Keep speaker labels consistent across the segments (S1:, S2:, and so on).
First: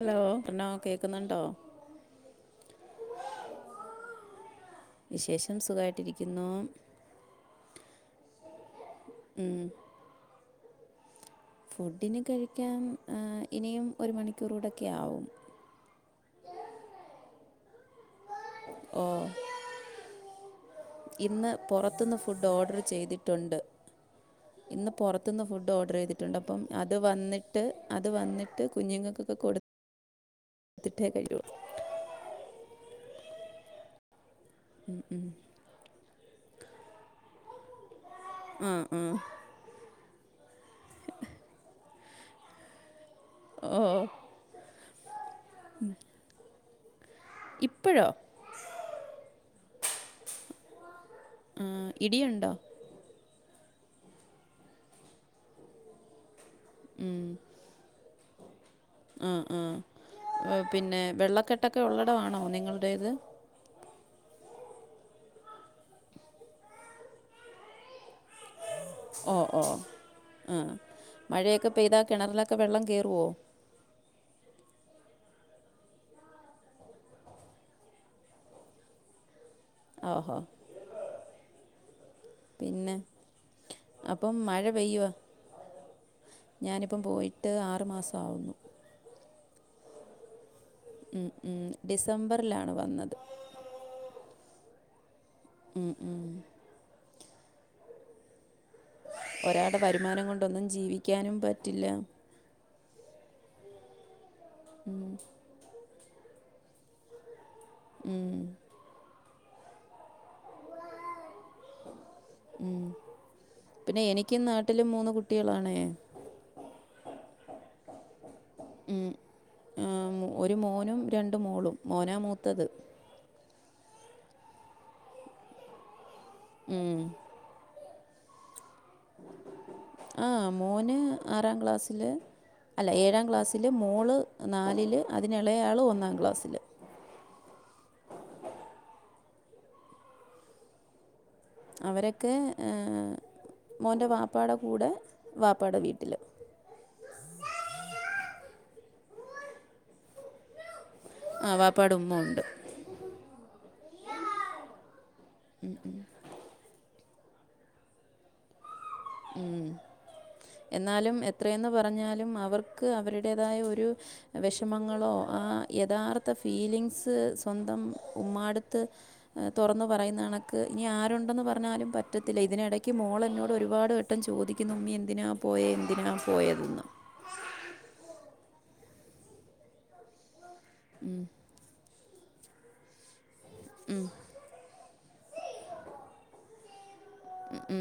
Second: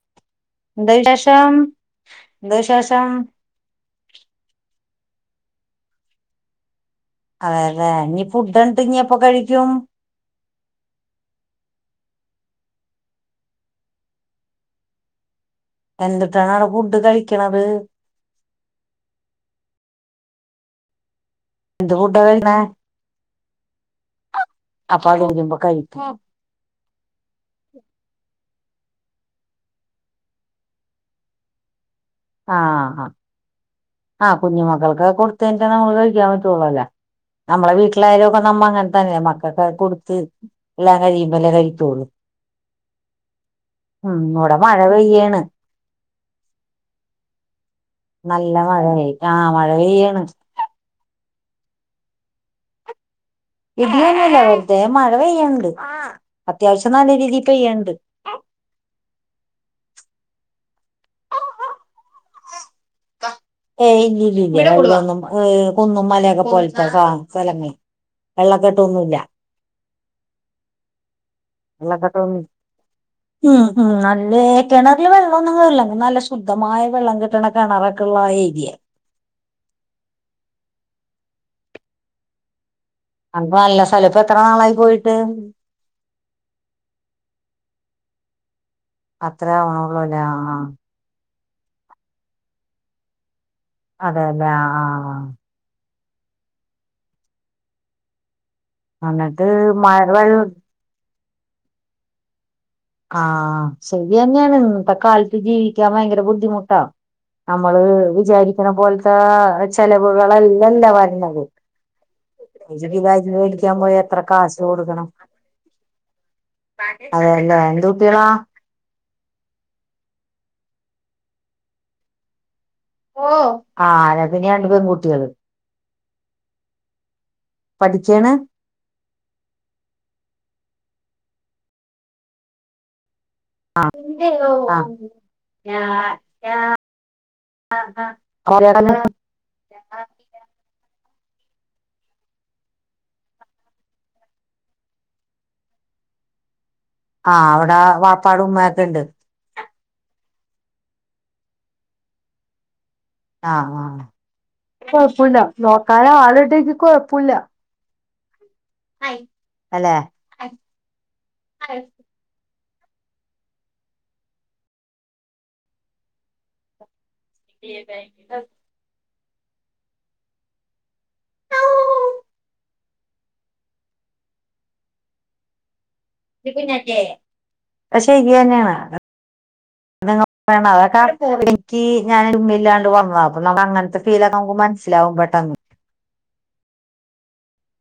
S1: Hello പറഞ്ഞോ കേൾക്കുന്നുണ്ടോ
S2: ദശേഷം ദശേഷം
S1: വിശേഷം സുഖമായിട്ടിരിക്കുന്നു
S2: അതെ അതെ നീ ഫുഡ ഇണ്ട് ഇപ്പൊ
S1: ഉം,
S2: കഴിക്കും
S1: ഫുഡിന് കഴിക്കാൻ ഇനിയും ഒരു മണിക്കൂറൂടെൊക്കെ ആവും
S2: എന്തിട്ടാണ് അവിട ഫുഡ് കഴിക്കണത്
S1: ഓ ഇന്ന്
S2: എന്ത്
S1: പുറത്തുന്ന്
S2: ഫുഡാ
S1: ഫുഡ്
S2: കഴിക്കണേ
S1: ഓർഡർ ചെയ്തിട്ടുണ്ട് ഇന്ന്
S2: അപ്പൊ അത്
S1: പുറത്തുനിന്ന്
S2: വരുമ്പോ
S1: ഫുഡ് ഓർഡർ
S2: കഴിക്കും
S1: ചെയ്തിട്ടുണ്ട് അപ്പം അത് വന്നിട്ട് അത് വന്നിട്ട് ട്ട് കുഞ്ഞുങ്ങൾക്കൊക്കെ കൊടുത്തിട്ടേ കുള്ളു
S2: ആ ആ ആഹ് കുഞ്ഞു മക്കൾക്ക് കൊടുത്തട്ട നമ്മൾ കഴിക്കാൻ പറ്റുള്ളൂല്ലേ നമ്മളെ വീട്ട മള്ളാരും ഒക്കെ നമ്മ
S1: ആ
S2: അങ്ങനെ
S1: ആ
S2: തന്നെ മക്കൊക്കെ കൊടുത്ത് എല്ലാം കഴിയുമ്പോലേ കഴിക്കുള്ളൂ
S1: ഓ
S2: ഉം ഇവിടെ മഴ പെയ്യാണ്
S1: ഇ്
S2: നല്ല മഴയായി ആ മഴ പെയ്യാണ്
S1: ആ ഇടി ഉണ്ടോ
S2: ഇടന്നല്ല വെറുതെ മഴ പെയ്യണ്ട് അത്യാവശ്യം നല്ല
S1: ഉം,
S2: രീതി പെയ്യണ്ട്
S1: ആ ആ പിന്നെ വെള്ളക്കെട്ടൊക്കെ ഉള്ളട ആണോ നിങ്ങളടേത്
S2: ഏ ഇല്ല ഇല്ല ഇല്ല കൂടുതൊന്നും ഏ കുന്നും മലയൊക്കെ പോലത്തെ സ്ഥലങ്ങള വെള്ളക്കെട്ട
S1: ഓ ഓ ആ മഴയൊക്കെ പെയ്താൽ
S2: വെള്ളക്കെട്ടൊന്നില്ല
S1: കിണറിലൊക്കെ വെള്ളം കയറുമോ
S2: ആ ആ നല്ലേ കിണറില് വെള്ളമൊന്നുംല്ല നല്ല ശുദ്ധമായ വെള്ളം കിട്ടണ കിണറക്കെള്ള ആ ഏരിയൽ
S1: ഓഹോ പിന്നെ
S2: അപ്പ നല്ല സ്ഥലപ്പോ
S1: അപ്പം
S2: എത്ര
S1: മഴ
S2: നാളായി
S1: പെയ്യുക
S2: പോയിട്ട്
S1: ഞാനിപ്പം പോയിട്ട് ആറു മാസമാവുന്നു
S2: അത്രേ ആവ്ണുള്ളൂല്ലേ ആ ആ
S1: ഉം ഉം ഡിസംബറിലാണ് വന്നത്
S2: അതെല്ലേ ആ ആ ആ
S1: ഉം ഉം
S2: അന്നിട്ട് [unintelligible]
S1: ക്കാനും പറ്റില്ല
S2: ആ ആ ശരിന്നെണ് ഇന്നത്തെ കാലത്ത് ജീവിക്കാൻ ഭയങ്കര ബുദ്ധിമുട്ടാ നമ്മള്
S1: ഉം.
S2: വിചാരിക്കണ പോലത്തെ ചെലവുകളെല്ലെല്ലാ വരണത് [unintelligible] മേടിക്കാൻ പോയ
S1: പിന്നെ
S2: എത്ര
S1: എനിക്ക്
S2: കാശ്
S1: നാട്ടിലും
S2: കൊടുക്കണം
S1: മൂന്ന് കുട്ടികളാണേ
S2: അതെല്ലേ എന്ത് കുട്ടികളാ
S1: ഉം ആഹ് മോ ഒരു മോനും രണ്ട് മോളും മോനാ മൂത്തത്
S2: ഓ [unintelligible] പിന്നെ രണ്ട് പെൺകുട്ടികള്
S1: ഉം
S2: പഠിക്ക്ണ്
S1: ആ മോന് ആറാം ക്ലാസ്സില് അല്ല ഏഴാം ക്ലാ സ്സില്
S2: ആ
S1: മോള് നാലില് അതിനെളയാള് ഒന്നാം ക്ലാസ്സില്
S2: [inaudible]
S1: അവരൊക്കെ ഏഹ് മോന്റെ വാപ്പാട കൂടെ വാപ്പാട വീട്ടില്
S2: ആ അവിടെ വാപ്പാട ഉമ്മയൊക്കണ്ട്
S1: ആ വാപ്പാട ഉമ്മ ഉണ്ട്
S2: ആ ആ കൊഴപ്പോല്ല നോക്കാനാളുണ്ടെങ്കി കൊഴപ്പോല്ല
S1: ഉം എന്നാലും എത്രയെന്ന് പറഞ്ഞാലും അവർ ക്ക് അവരുടേതായ ഒരു വിഷമങ്ങളോ ആ യഥാർത്ഥ ഫീലിങ്സ് സ് സ്വന്തം ഉമ്മാട്ത്ത് ഏഹ് തൊറന്ന് പറയുന്നണക്ക് ഇനി ആരുണ്ടന്ന് പറഞ്ഞാലും പറ്റത്തില്ല ഇതിനിടയ്ക്ക് മോളെന്നോട് ഒരുപാട് വ ട്ടം ചോദിക്കുന്നു ഉമ്മി എന്തിനാ പോയന്ന്
S2: അത് ശരിന്നെനാണ് [unintelligible] വേണം അതൊക്ക എനിക്ക് ഞാന് ഉമ്മില്ലാണ്ട് വന്നതാ അപ്പൊ അങ്ങനത്തെ ഫീലക്ക നമ്മുക്ക് മനസ്സിലാവും പെട്ടെന്ന്
S1: ഉം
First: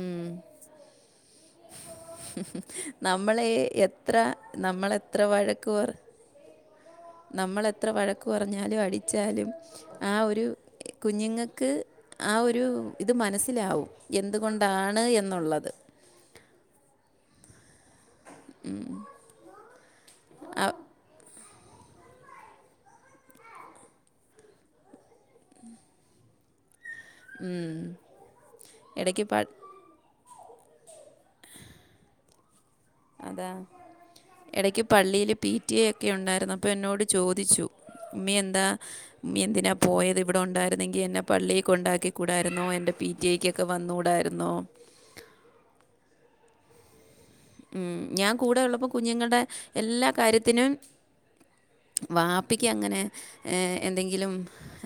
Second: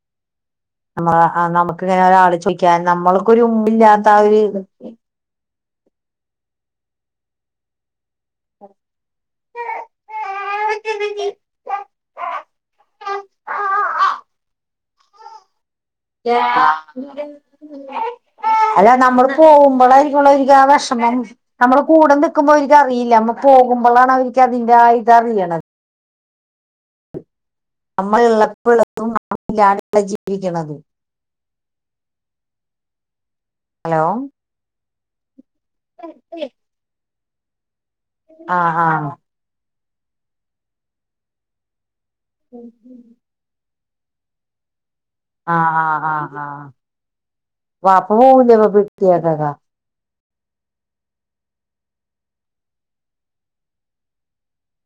S2: നമ്മടെ ആ നമ്മ്ക്ക്ങ്ങനെ ഒരാള് ചോയ്ക്കാൻ നമ്മള്ക്കൊരു
S1: നമ്മളെ
S2: ഉമ്മില്ലാത്ത ആ ഒരു തൊക്കെ
S1: കൊർ നമ്മൾ എത്ര വഴക്ക് പറഞ്ഞാലും അടിച്ചാലും ആ ഒരു കുഞ്ഞ്ങ്ങക്ക് ആ ഒരു ഇത് മ മനസ്സിലാവും എന്തുകൊണ്ടാണ് എന്നുള്ളത്
S2: അല്ല നമ്മള് പോവുമ്പളായിരിക്കും [unintelligible] ആ വെഷമം നമ്മള് കൂടെ നിൽക്കുമ്പോ ഇവര്ക്കറിയില്ല നമ്മ പോകുമ്പളാണ് അവര്ക്കതിന്റെ ആ ഇത് അറിയണ നമ്മള് ഇളപ്പോ ഇള്ളതും
S1: ഇടയ്ക്ക് പ
S2: നമ്മ ഇല്ലാത് ള്ള ജീവിക്കണതും
S1: അതാ എടക്ക് പള്ളിയില് പി ടി എ യൊക്കെ ഉണ്ടായിരുന്നപ്പൊ എന്നോട് ചോദിച്ചു ഉമ്മീ എന്താ
S2: ആഹ് ആഹ്
S1: ഉമ്മി എന്തിനാ പോയത് ഇവിടെ ഉണ്ടായിരുന്നെങ്കി എന്നെ പള്ളീ കൊണ്ടാക്കി കൂടായിരുന്നോ എന്റെ പി ടി ഐ ക്കൊക്കെ വന്നൂടായിരുന്നോ
S2: ആ ആ ആ ആ
S1: ഉം ഞാൻ കൂടെ ഉള്ളപ്പോ കുഞ്ഞുങ്ങള്ടെ എല്ലാ കാര്യത്തിനും വാപ്പിക്ക് അങ്ങനെ ഏ എന്തെങ്കിലും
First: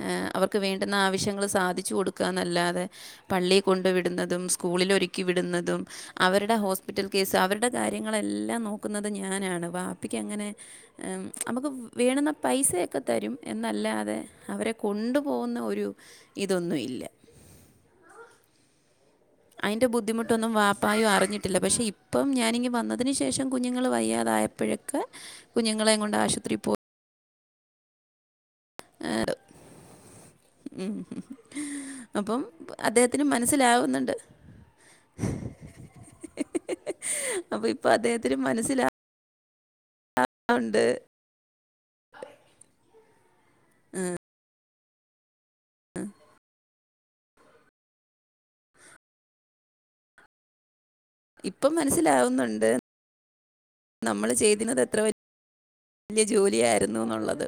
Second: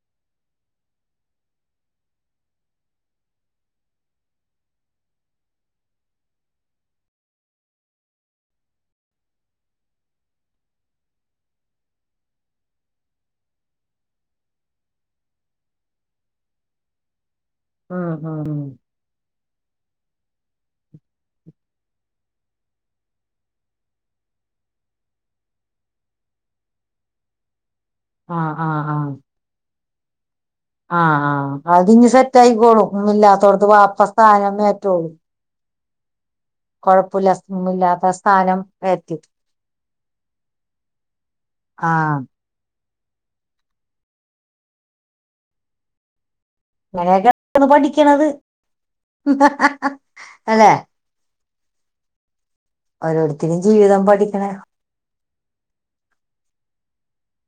S1: ഏ അവർക്ക് വേണ്ട്ന്ന ആവശ്യങ്ങള് സാധി ച്ചു കൊടുക്കന്നല്ലാതെ പള്ളികൊണ്ട് വിട്ന്നതും സ്കൂളില് ഒരുക്കി വിട്ന്നതും അവര്ടെ ഹോസ് പിറ്റൽ കേസ് ധ അവര്ടെ കാര്യങ്ങളെല്ലാം നോക്കുന്നത് ഞാനാണ് വാപ്പിക്കങ്ങനെ ഏഹ് അമ്മ്ക്ക് വേണുന്ന പൈസയൊക്കെ തരും എന്നല്ലാതെ അവരെ കൊണ്ടു പോവ്ന്ന ഒരു ഇതൊന്നും ഇല്ല
S2: ആഹ് ഹഹ
S1: അയ്ന്റെ ബുദ്ധിമുട്ടൊന്നും വാപ്പായു അറിഞ്ഞിട്ടില്ല പക്ഷെ ഇപ്പം ഞാനിങ്ങ് വന്നതിന് ശേഷം കുഞ്ഞുങ്ങള് വയ്യാതാ ആയപ്പഴക്കെ കുഞ്ഞുങ്ങളെ കൊണ്ട് ആശുപത്രിയിൽ പോ
S2: ആഹ് ആഹ് ആഹ്
S1: ഉം.
S2: ആഹ് ആഹ് അതിഞി
S1: അപ്പം
S2: സെറ്റാ യിക്കോളും
S1: അദ്ദേഹത്തിന്
S2: ഇല്ലാത്തോട്ത്ത് വാപ്പ
S1: മനസ്സിലാവുന്നുണ്ട്
S2: സ്ഥാനം ഏറ്റോളും കൊഴപ്പുല്ല
S1: അപ്പോൾ ഇപ്പോൾ
S2: വല്ലാത്ത
S1: അദ്ദേഹത്തിന്
S2: സ്ഥാനം ഏത്തി
S1: ആഹ് ഉണ്ട്.
S2: ആഹ്
S1: ആ [unintelligible]
S2: ങ്ങനെക്കെണ് പഠിക്യണത് അല്ലേ
S1: ഇപ്പം മനസ്സിലാവുന്നു ൺ
S2: ഓരോരുത്തിരിം ജീവിതം പഠിക്ക്ണേ
S1: വേല്യ ജോലിഅരുന്നു ന്നോള്ളത്.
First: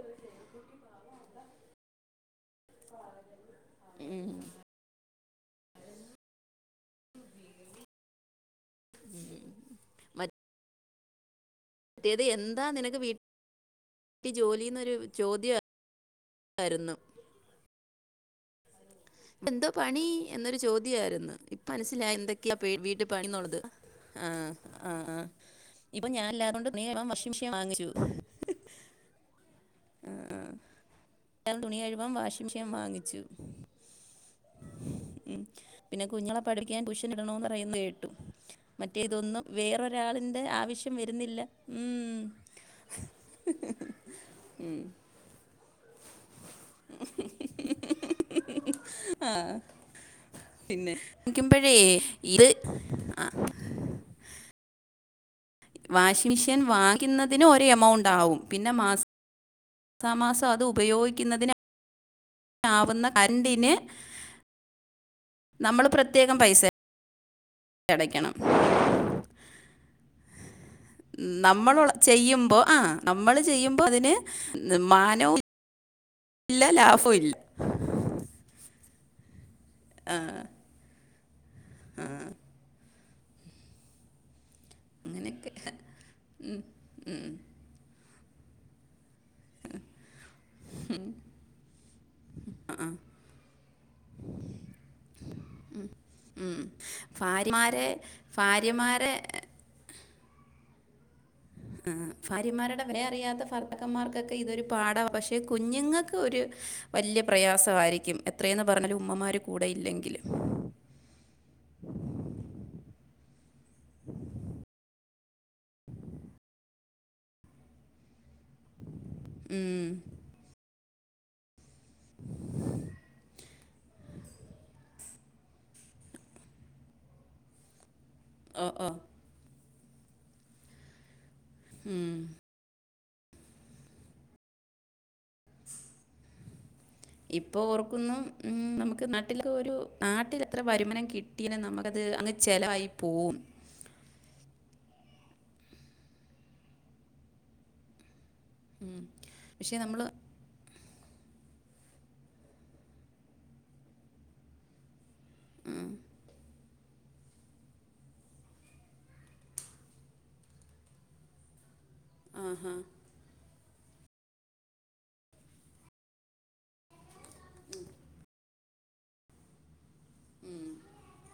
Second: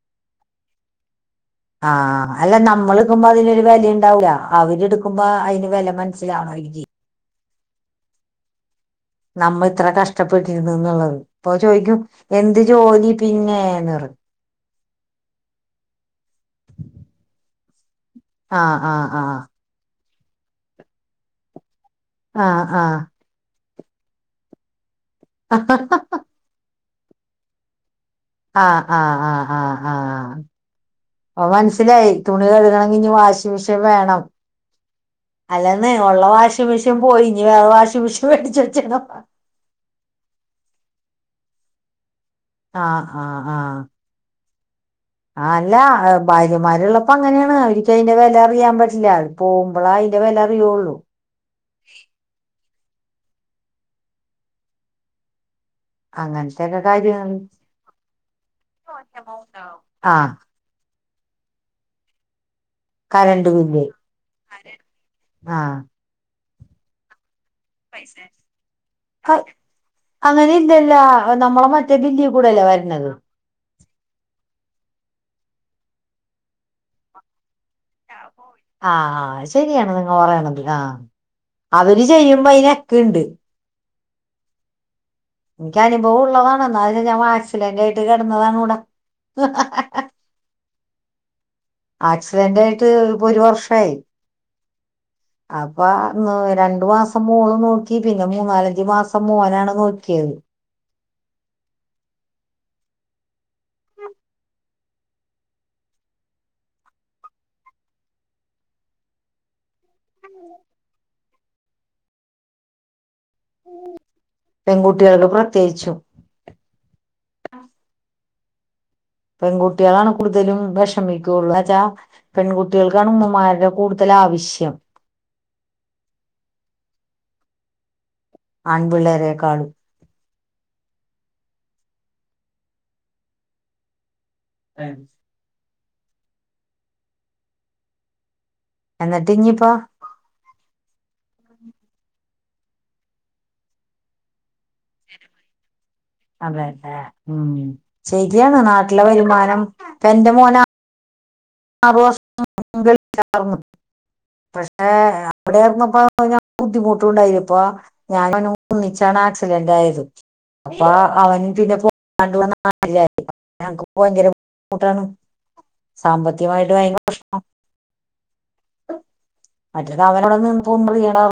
S2: ആഹ് അല്ല നമ്മൾ നുംമ്പോ അതിലൊരു വെലിണ്ടാവൂല
S1: ഉം.
S2: അവര്ട് കുമ്പാ ഐൻ്റെ വെല മനസ്സിലാവണോ രിങ്കി നമ്മൾത്ര കഷ്ടപ്പെട്ടിരുന്നു ന്നുള്ളത്. പ്പൊ ചോയിക്യും
S1: മറ്റേത്
S2: എന്ത്
S1: എന്താ നിനക്ക്
S2: ജോലി പിന്നെ ന്നറിം
S1: വീട്ടിൽ [unintelligible]
S2: ആഹ് ആഹ് ആഹ്
S1: എന്തോ പണി എന്നൊരു ചോദ്യാരുന്നു ഇപ്പനസ്സിലായ് എന്തൊക്കെയാ പേ
S2: ആഹ്
S1: വീട്ട് പണിന്നുള്ളത്. ആഹ് ആഹ്
S2: ആഹ്
S1: ഇപ്പ ഞാൻല്ലാത്തോണ്ട് മേവം വർഷ് മിശ്യേൻ വാങ്ങിച്ചു.
S2: ആഹ് ആഹ് ആഹ് ആഹ് ആഹ്
S1: ആ,
S2: ആഹ്
S1: ആ. ഞാൻ തുണി
S2: അവോൻസ്സിലായി
S1: കഴുവാൻ
S2: തുണി
S1: വാഷിംഗ് മെഷീൻ
S2: കഴുകണെങ്കി ഞ്
S1: വാങ്ങിച്ചു
S2: വാഷിം മിഷേൻ വേണം.
S1: ഉം
S2: അല്ലെന്ന്
S1: പിന്നെ
S2: ഉള്ള
S1: കുഞ്ങ്ങളെ
S2: വാഷിംഗ്
S1: പഠിപ്പിക്ക്യാൻ
S2: മെഷീൻ പോയി ഇനി
S1: പുഷ്യനിടണോന്ന്
S2: വേറെ
S1: പറയുന്ന
S2: വാഷിംഗ്
S1: കേട്ടു
S2: മെഷീൻ മേടിച്ച്
S1: മറ്റേ
S2: വെച്ചണം
S1: ഇതൊന്നും വേറൊരാളിന്റെ ൻ്റ ആവശ്യം വരുന്നില്ല ഉം
S2: ആ ആ ആ
S1: ഉം
S2: ആഹ് അല്ല ഭാര്യമാരുള്ളപ്പോ അങ്ങനെയാണ് അവരിക്ക അയിന്റെ വെല അറിയാൻ പറ്റില്ല
S1: ആ
S2: പോവുമ്പളാ അയിന്റെ വെല അറിയുള്ളു
S1: ഇപഴേ ഇത് ആ വാഷിംഗ മെഷീൻ
S2: അങ്ങനത്തെയൊക്കെ കാര്യങ്ങൾ
S1: വാങ്ങിന്നതിന് ഒരു എമൗണ്ട് ആവും പിന്നെ മാസ്
S2: ആഹ്
S1: താമാസം അതു ഉപയോഗിക്കുന്നതിന് ആവുന്ന
S2: കരണ്ട്
S1: കരണ്ടിന്
S2: ബില്ല്
S1: നമ്മൾ
S2: ആഹ്
S1: പ്രത്യേകം പൈസ അടക്കണം
S2: അങ്ങനെ ഇല്ലല്ല നമ്മളെ
S1: നമ്മള്
S2: മറ്റേ ബില്ലിൽ
S1: ചെയ്യുമ്പോ
S2: കൂടെയല്ലേ
S1: ആ
S2: വരണത്
S1: നമ്മള് ചെയ്യുമ്പോ അതിന് മാനോ ഇല്ല ലാഭവും ഇല്ല
S2: ആഹ് ആ ശരിയാണ് നിങ്ങൾ പറയണത് ആഹ് അവര് ചെയ്യുമ്പോ അയിനക്കെണ്ട്.
S1: അങ്ങനെയൊക്കെ
S2: എനിക്ക് അനുഭവം ഉള്ളതാണ്. എന്നാലും ഞാൻ വാക്സിലന്റ് ആയിട്ട് ഇട്ട് കിടന്നതാണുട.
S1: ഉം
S2: ആക്സിഡന്റ് ആയിട്ട് ഇപ്പൊ ഒരു വർഷായി. അപ്പൊ
S1: ഉം.
S2: രണ്ടു മാസം മോളും
S1: ഭാര്യമാരെ
S2: നോക്കി പിന്നെ
S1: ഭാര്യമാരെ
S2: മൂന്നാലഞ്ച്മാസം മോനാണ് നോക്കിയത്. [unintelligible]
S1: ആ ഫാര്യമാരുടെ വെല അറിയാത്ത ഫർത്താക്കന്മാർക്കൊക്കെ ഇതൊരു പാടാ പക്ഷെ കുഞ്ഞുങ്ങൾക്ക് ഒരു യ് വല്യയ പ്രയാസായിരിക്യും എത്രയെന്നാ പറഞ്ഞലുമ്മമാര് കൂടെ ഇല്ലങ്കിൽ
S2: [inaudible]
S1: [inaudible]
S2: പെൺകുട്ടികൾക്ക് പ്രത്യേകിചും പെൺകുട്ടികളാണ് കൂടുതലും വെ ശ്രമിക്കുള്ളു അച്ചാ പെൺകുട്ടികൾക്കാണ് ഉമ്മമാര്ടെ കൂടുതൽ ആവശ്യം ആൺപിള്ളേരെകാളും
S1: ഉം
S2: [unintelligible]
S1: ഇപ്പം ഓർക്കുന്നു ഉം നമുക്ക്
S2: എന്നിട്ട്
S1: നാട്ടില്
S2: ഇനിയിപ്പോ
S1: ഒരു നാട്ടിൽ അത്ര വരുമാനം കി കിട്ടീനെ നമുക്കത് അങ്ങ് ചെലവായി പോവും
S2: അതേല്ലെ ഉം ശെരിയാണ് നാട്ടിലെ വരുമാനം
S1: പക്ഷേ നമ്മൾ
S2: എന്റെ മോനാ [inaudible] പക്ഷെ അവിടാർന്നപ്പം [inaudible] ബുദ്ധിമുട്ടുണ്ടായിപ്പോ ഞാൻ [inaudible] ഒന്നിച്ചാണ് ആക്സിഡന്റ് ആയത് അപ്പാ അവന് പിന്നെ പോ [inaudible] ഭയങ്കര ബുദ്ധിമുട്ടാണ് സാമ്പത്ത് കത്യമായിട്ട് ഭയര പ്രഷ്നാണ്
S1: ഉം
S2: മറ്റേത് അവനവന് [inaudible]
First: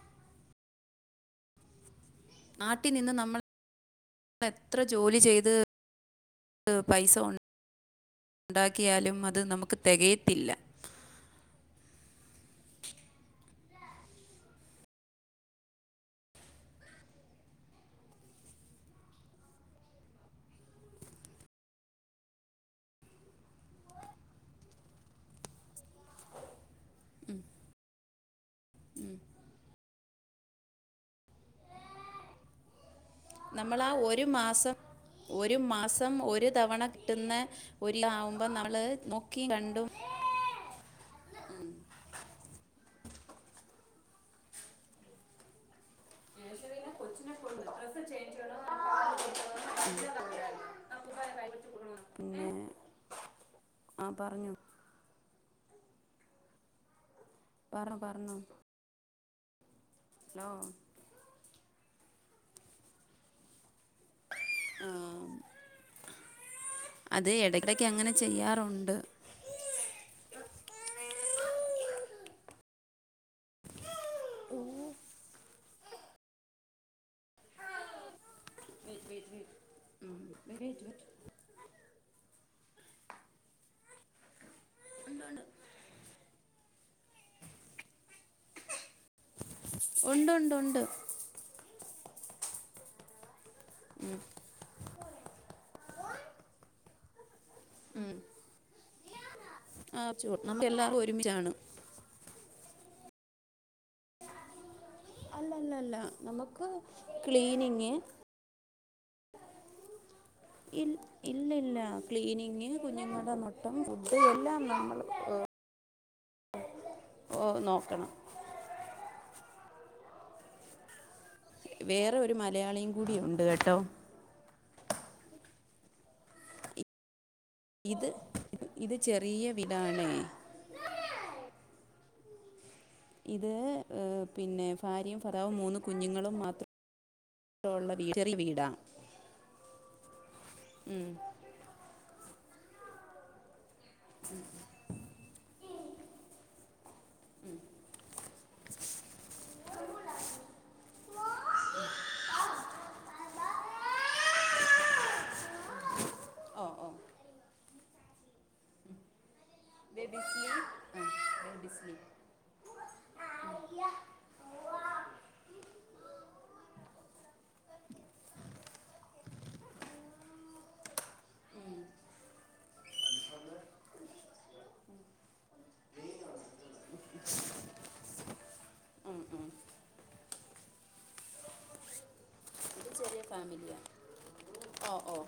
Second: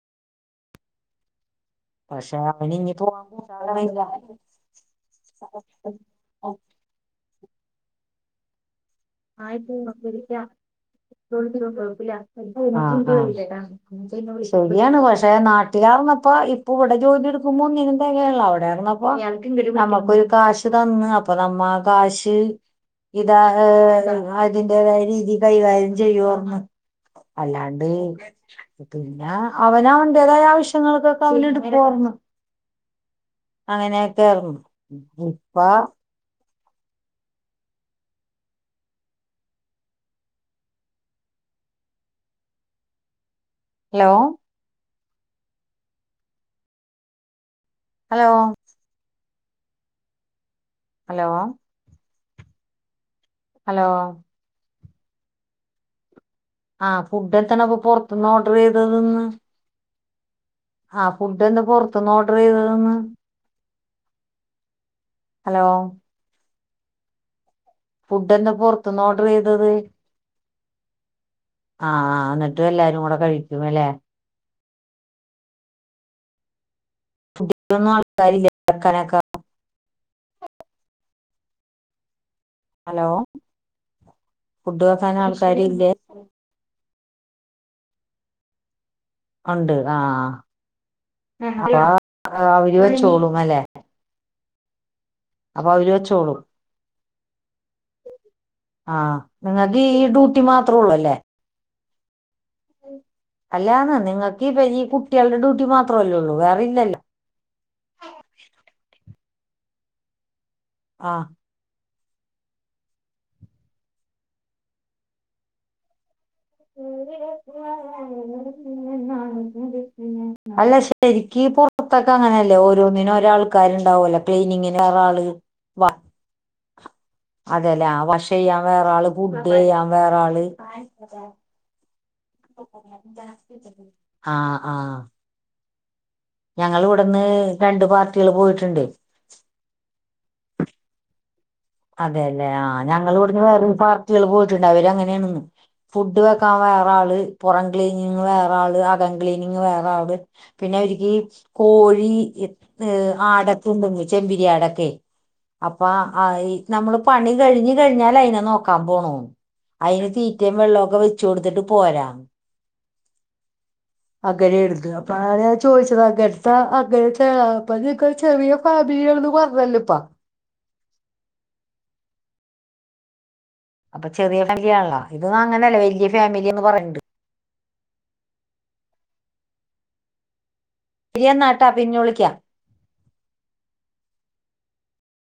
S2: പക്ഷെ അവന്
S1: നാട്ടിൽ
S2: ഇനി
S1: നിന്നും
S2: പോവാൻ
S1: നമ്മൾ എത്ര ജോലി ചെയ്ത് പൈസ ഉണ്ടാ
S2: [inaudible] ആഹ് ആഹ് [inaudible] പിന്നെ ശെരിയാണ് പക്ഷെ നാട്ടുകാർ മൊത്തോം ഇപ്പോ ഇവിടെ ജോലി എടുക്കുമ്പോ ഒന്നിനും തെകയണില്ല അവിടെയാ ന്നപ്പോ [unintelligible] നമ്മക്കൊരു കാശ് തന്ന് അപ്പൊ നമ്മ ആ കാശ് ഇതാ ഏ അതിന്റേതായ രീതി കൈകാര്യം ചെയ്യുർവാവന്നു അല്ലാണ്ട് പിന്നെ അവന് അവന്റേതായ ആവശ്യങ്ങൾക്കൊക്കെ അവന് എടുക്കുവാർന്നു
S1: നമ്മൾ ആ ഒരു മാസം ഒരു
S2: ഇപ്പ
S1: മാസം ഒര് തവണ കിട്ടുന്ന ഒരുലാവുമ്പം നമ്മള് നോക്കി കണ്ടു
S2: [inaudible] ഹലോ ഹലോ
S1: [inaudible]
S2: ഹലോ
S1: പിന്നെ
S2: ഹലോ
S1: ആ പറഞ്ഞോ
S2: ആഹ് ഫുഡ് എത്തണപ്പം
S1: പറഞ്ഞു
S2: പുറത്ത്ന്ന് ഓർഡർ ചെയ്ത് തന്ന്
S1: ആ
S2: ആഹ് ഫുഡ് എന്താ പുറത്തുന്ന് ഓർഡർ ചെയ്തതെന്ന്
S1: ആ
S2: ഹലോ
S1: അത് എടക്
S2: ഫുഡ് എന്താ പുറത്തുന്ന് ഓർഡർ ചെയ്തത് ആഹ് ആഹ് എന്നിട്ട് എല്ലാരും കൂടെ കഴിക്കും അല്ലേ
S1: ഓ
S2: [inaudible] ആൾക്കാരില്ലേ കെടക്കാനൊക്കെ
S1: ഉം [unintelligible]
S2: ഹലോ ഫുഡ് വെക്കാൻ ആൾക്കാരി ഇല്ലേ ഉണ്ട്
S1: ഉണ്ട്
S2: ആഹ്
S1: ഉണ്ട് ഉണ്ട്
S2: അപ്പം അവര് വെച്ചോളും അല്ലേ അപ്പം അവര് വെച്ചോളും
S1: ഉം
S2: ആഹ് നിങ്ങക്ക് ഈ ഡ്യൂട്ടി മാത്രേ ഉള്ളൂ
S1: എല്ലാവരും
S2: അല്ലേ
S1: ഒരുമിച്ചാണ്
S2: അല്ലാന്ന് നിങ്ങക്ക് ഈ വലിയ കുട്ടികൾടെ
S1: അല്ല
S2: ഡ്യൂട്ടി മാത്രവല്ലെ ഉള്ളൂ വേറെ ഇല്ലല്ലോ
S1: നിങ്ങേ ഇൽ
S2: ആഹ്
S1: ഇല്ല ഇല്ല ക്ലീനിങ് കുഞ്ഞുങ്ങളുടെ നൊട്ടം ഫുഡ് എല്ലാം നമ്മൾ നോക്കണം
S2: അല്ല ശരി ഈ പുറത്തസ്ഥലത്ത
S1: വേറെ ഒരു
S2: അങ്ങനെല്ല
S1: മലയാളിയും
S2: ഓരോന്നിനും
S1: കൂടി ഉണ്ട് കേട്ടോ
S2: ഒരാൾക്കാരുണ്ടാവുമല്ല ക്ലീനിങ്ങന് വേറ ആള് വ അതെല്ലേ
S1: ഇത്
S2: വാഷ് ചെയ്യാൻ വേറ
S1: ഇത്
S2: ആള്
S1: ചെറിയ
S2: ഫുഡ്ഡ് ചെയ്യാൻ
S1: വീടാണേ
S2: വേറ ആള്
S1: ഇത് ഏ
S2: ആഹ്
S1: പിന്നെ
S2: ആഹ്
S1: ഭാര്യയും ഫര്ദാവും മൂന്നും
S2: ഞങ്ങൾ ഇവിടുന്ന് രണ്ട്
S1: വീ
S2: പാർട്ടികൾ
S1: ചെറിയ വീടാ
S2: പോയിട്ടുണ്ട്
S1: ഉം
S2: അതെയല്ലേ ആ ഞങ്ങൾ ഇവിടുന് വേറെ പാർട്ടികള് പോയിട്ടുണ്ട് അവര് അങ്ങനെയണന്ന്. ഫുഡ് വെക്കാൻ വേറെ ആള് പുറം ക്ലീനിങ് വേറ ആള് അകം ക്ലീനിങ് വേറ ആള് പിന്നെ കോഴി ഏ് ആടക്കെ ഉണ്ടല ചെമ്പിരിയാടൊക്കെ അപ്പ ആ
S1: ഓ ഓ
S2: നമ്മള് പണി കഴിഞ്ഞ് കഴിഞ്ഞാല അയിനെ നോക്കാൻ പോണൊ അയിന്
S1: ബേബി
S2: തീറ്റയും
S1: സ്ലീപ്
S2: വെള്ളമൊക്കെ വെച്ച
S1: ആ
S2: കൊടുത്തിട്ട്
S1: ബേബി സ്ലീപ്
S2: പോരാം അങ്ങനെ എടുതു അപ്പൊ ഞാൻ ചോദിച്ചത് അങ്ങത്തെ അങ്ങന അപ്പ നി ചെറിയ പനി ചെയ്യര്ത് പറഞതല്ല ഉപ്പാ അപ്പൊ ചെറിയ ഫാമിലിയാണല്ല ഇത് അങ്ങനല്ലേ വലിയ ഫാമിലിന്ന് പറയണ്ട് ശരിയന്നാട്ടാ പിഞ്ഞുളിക്കാം
S1: ലിയ ഫാമിലിയാ ഓ ഓ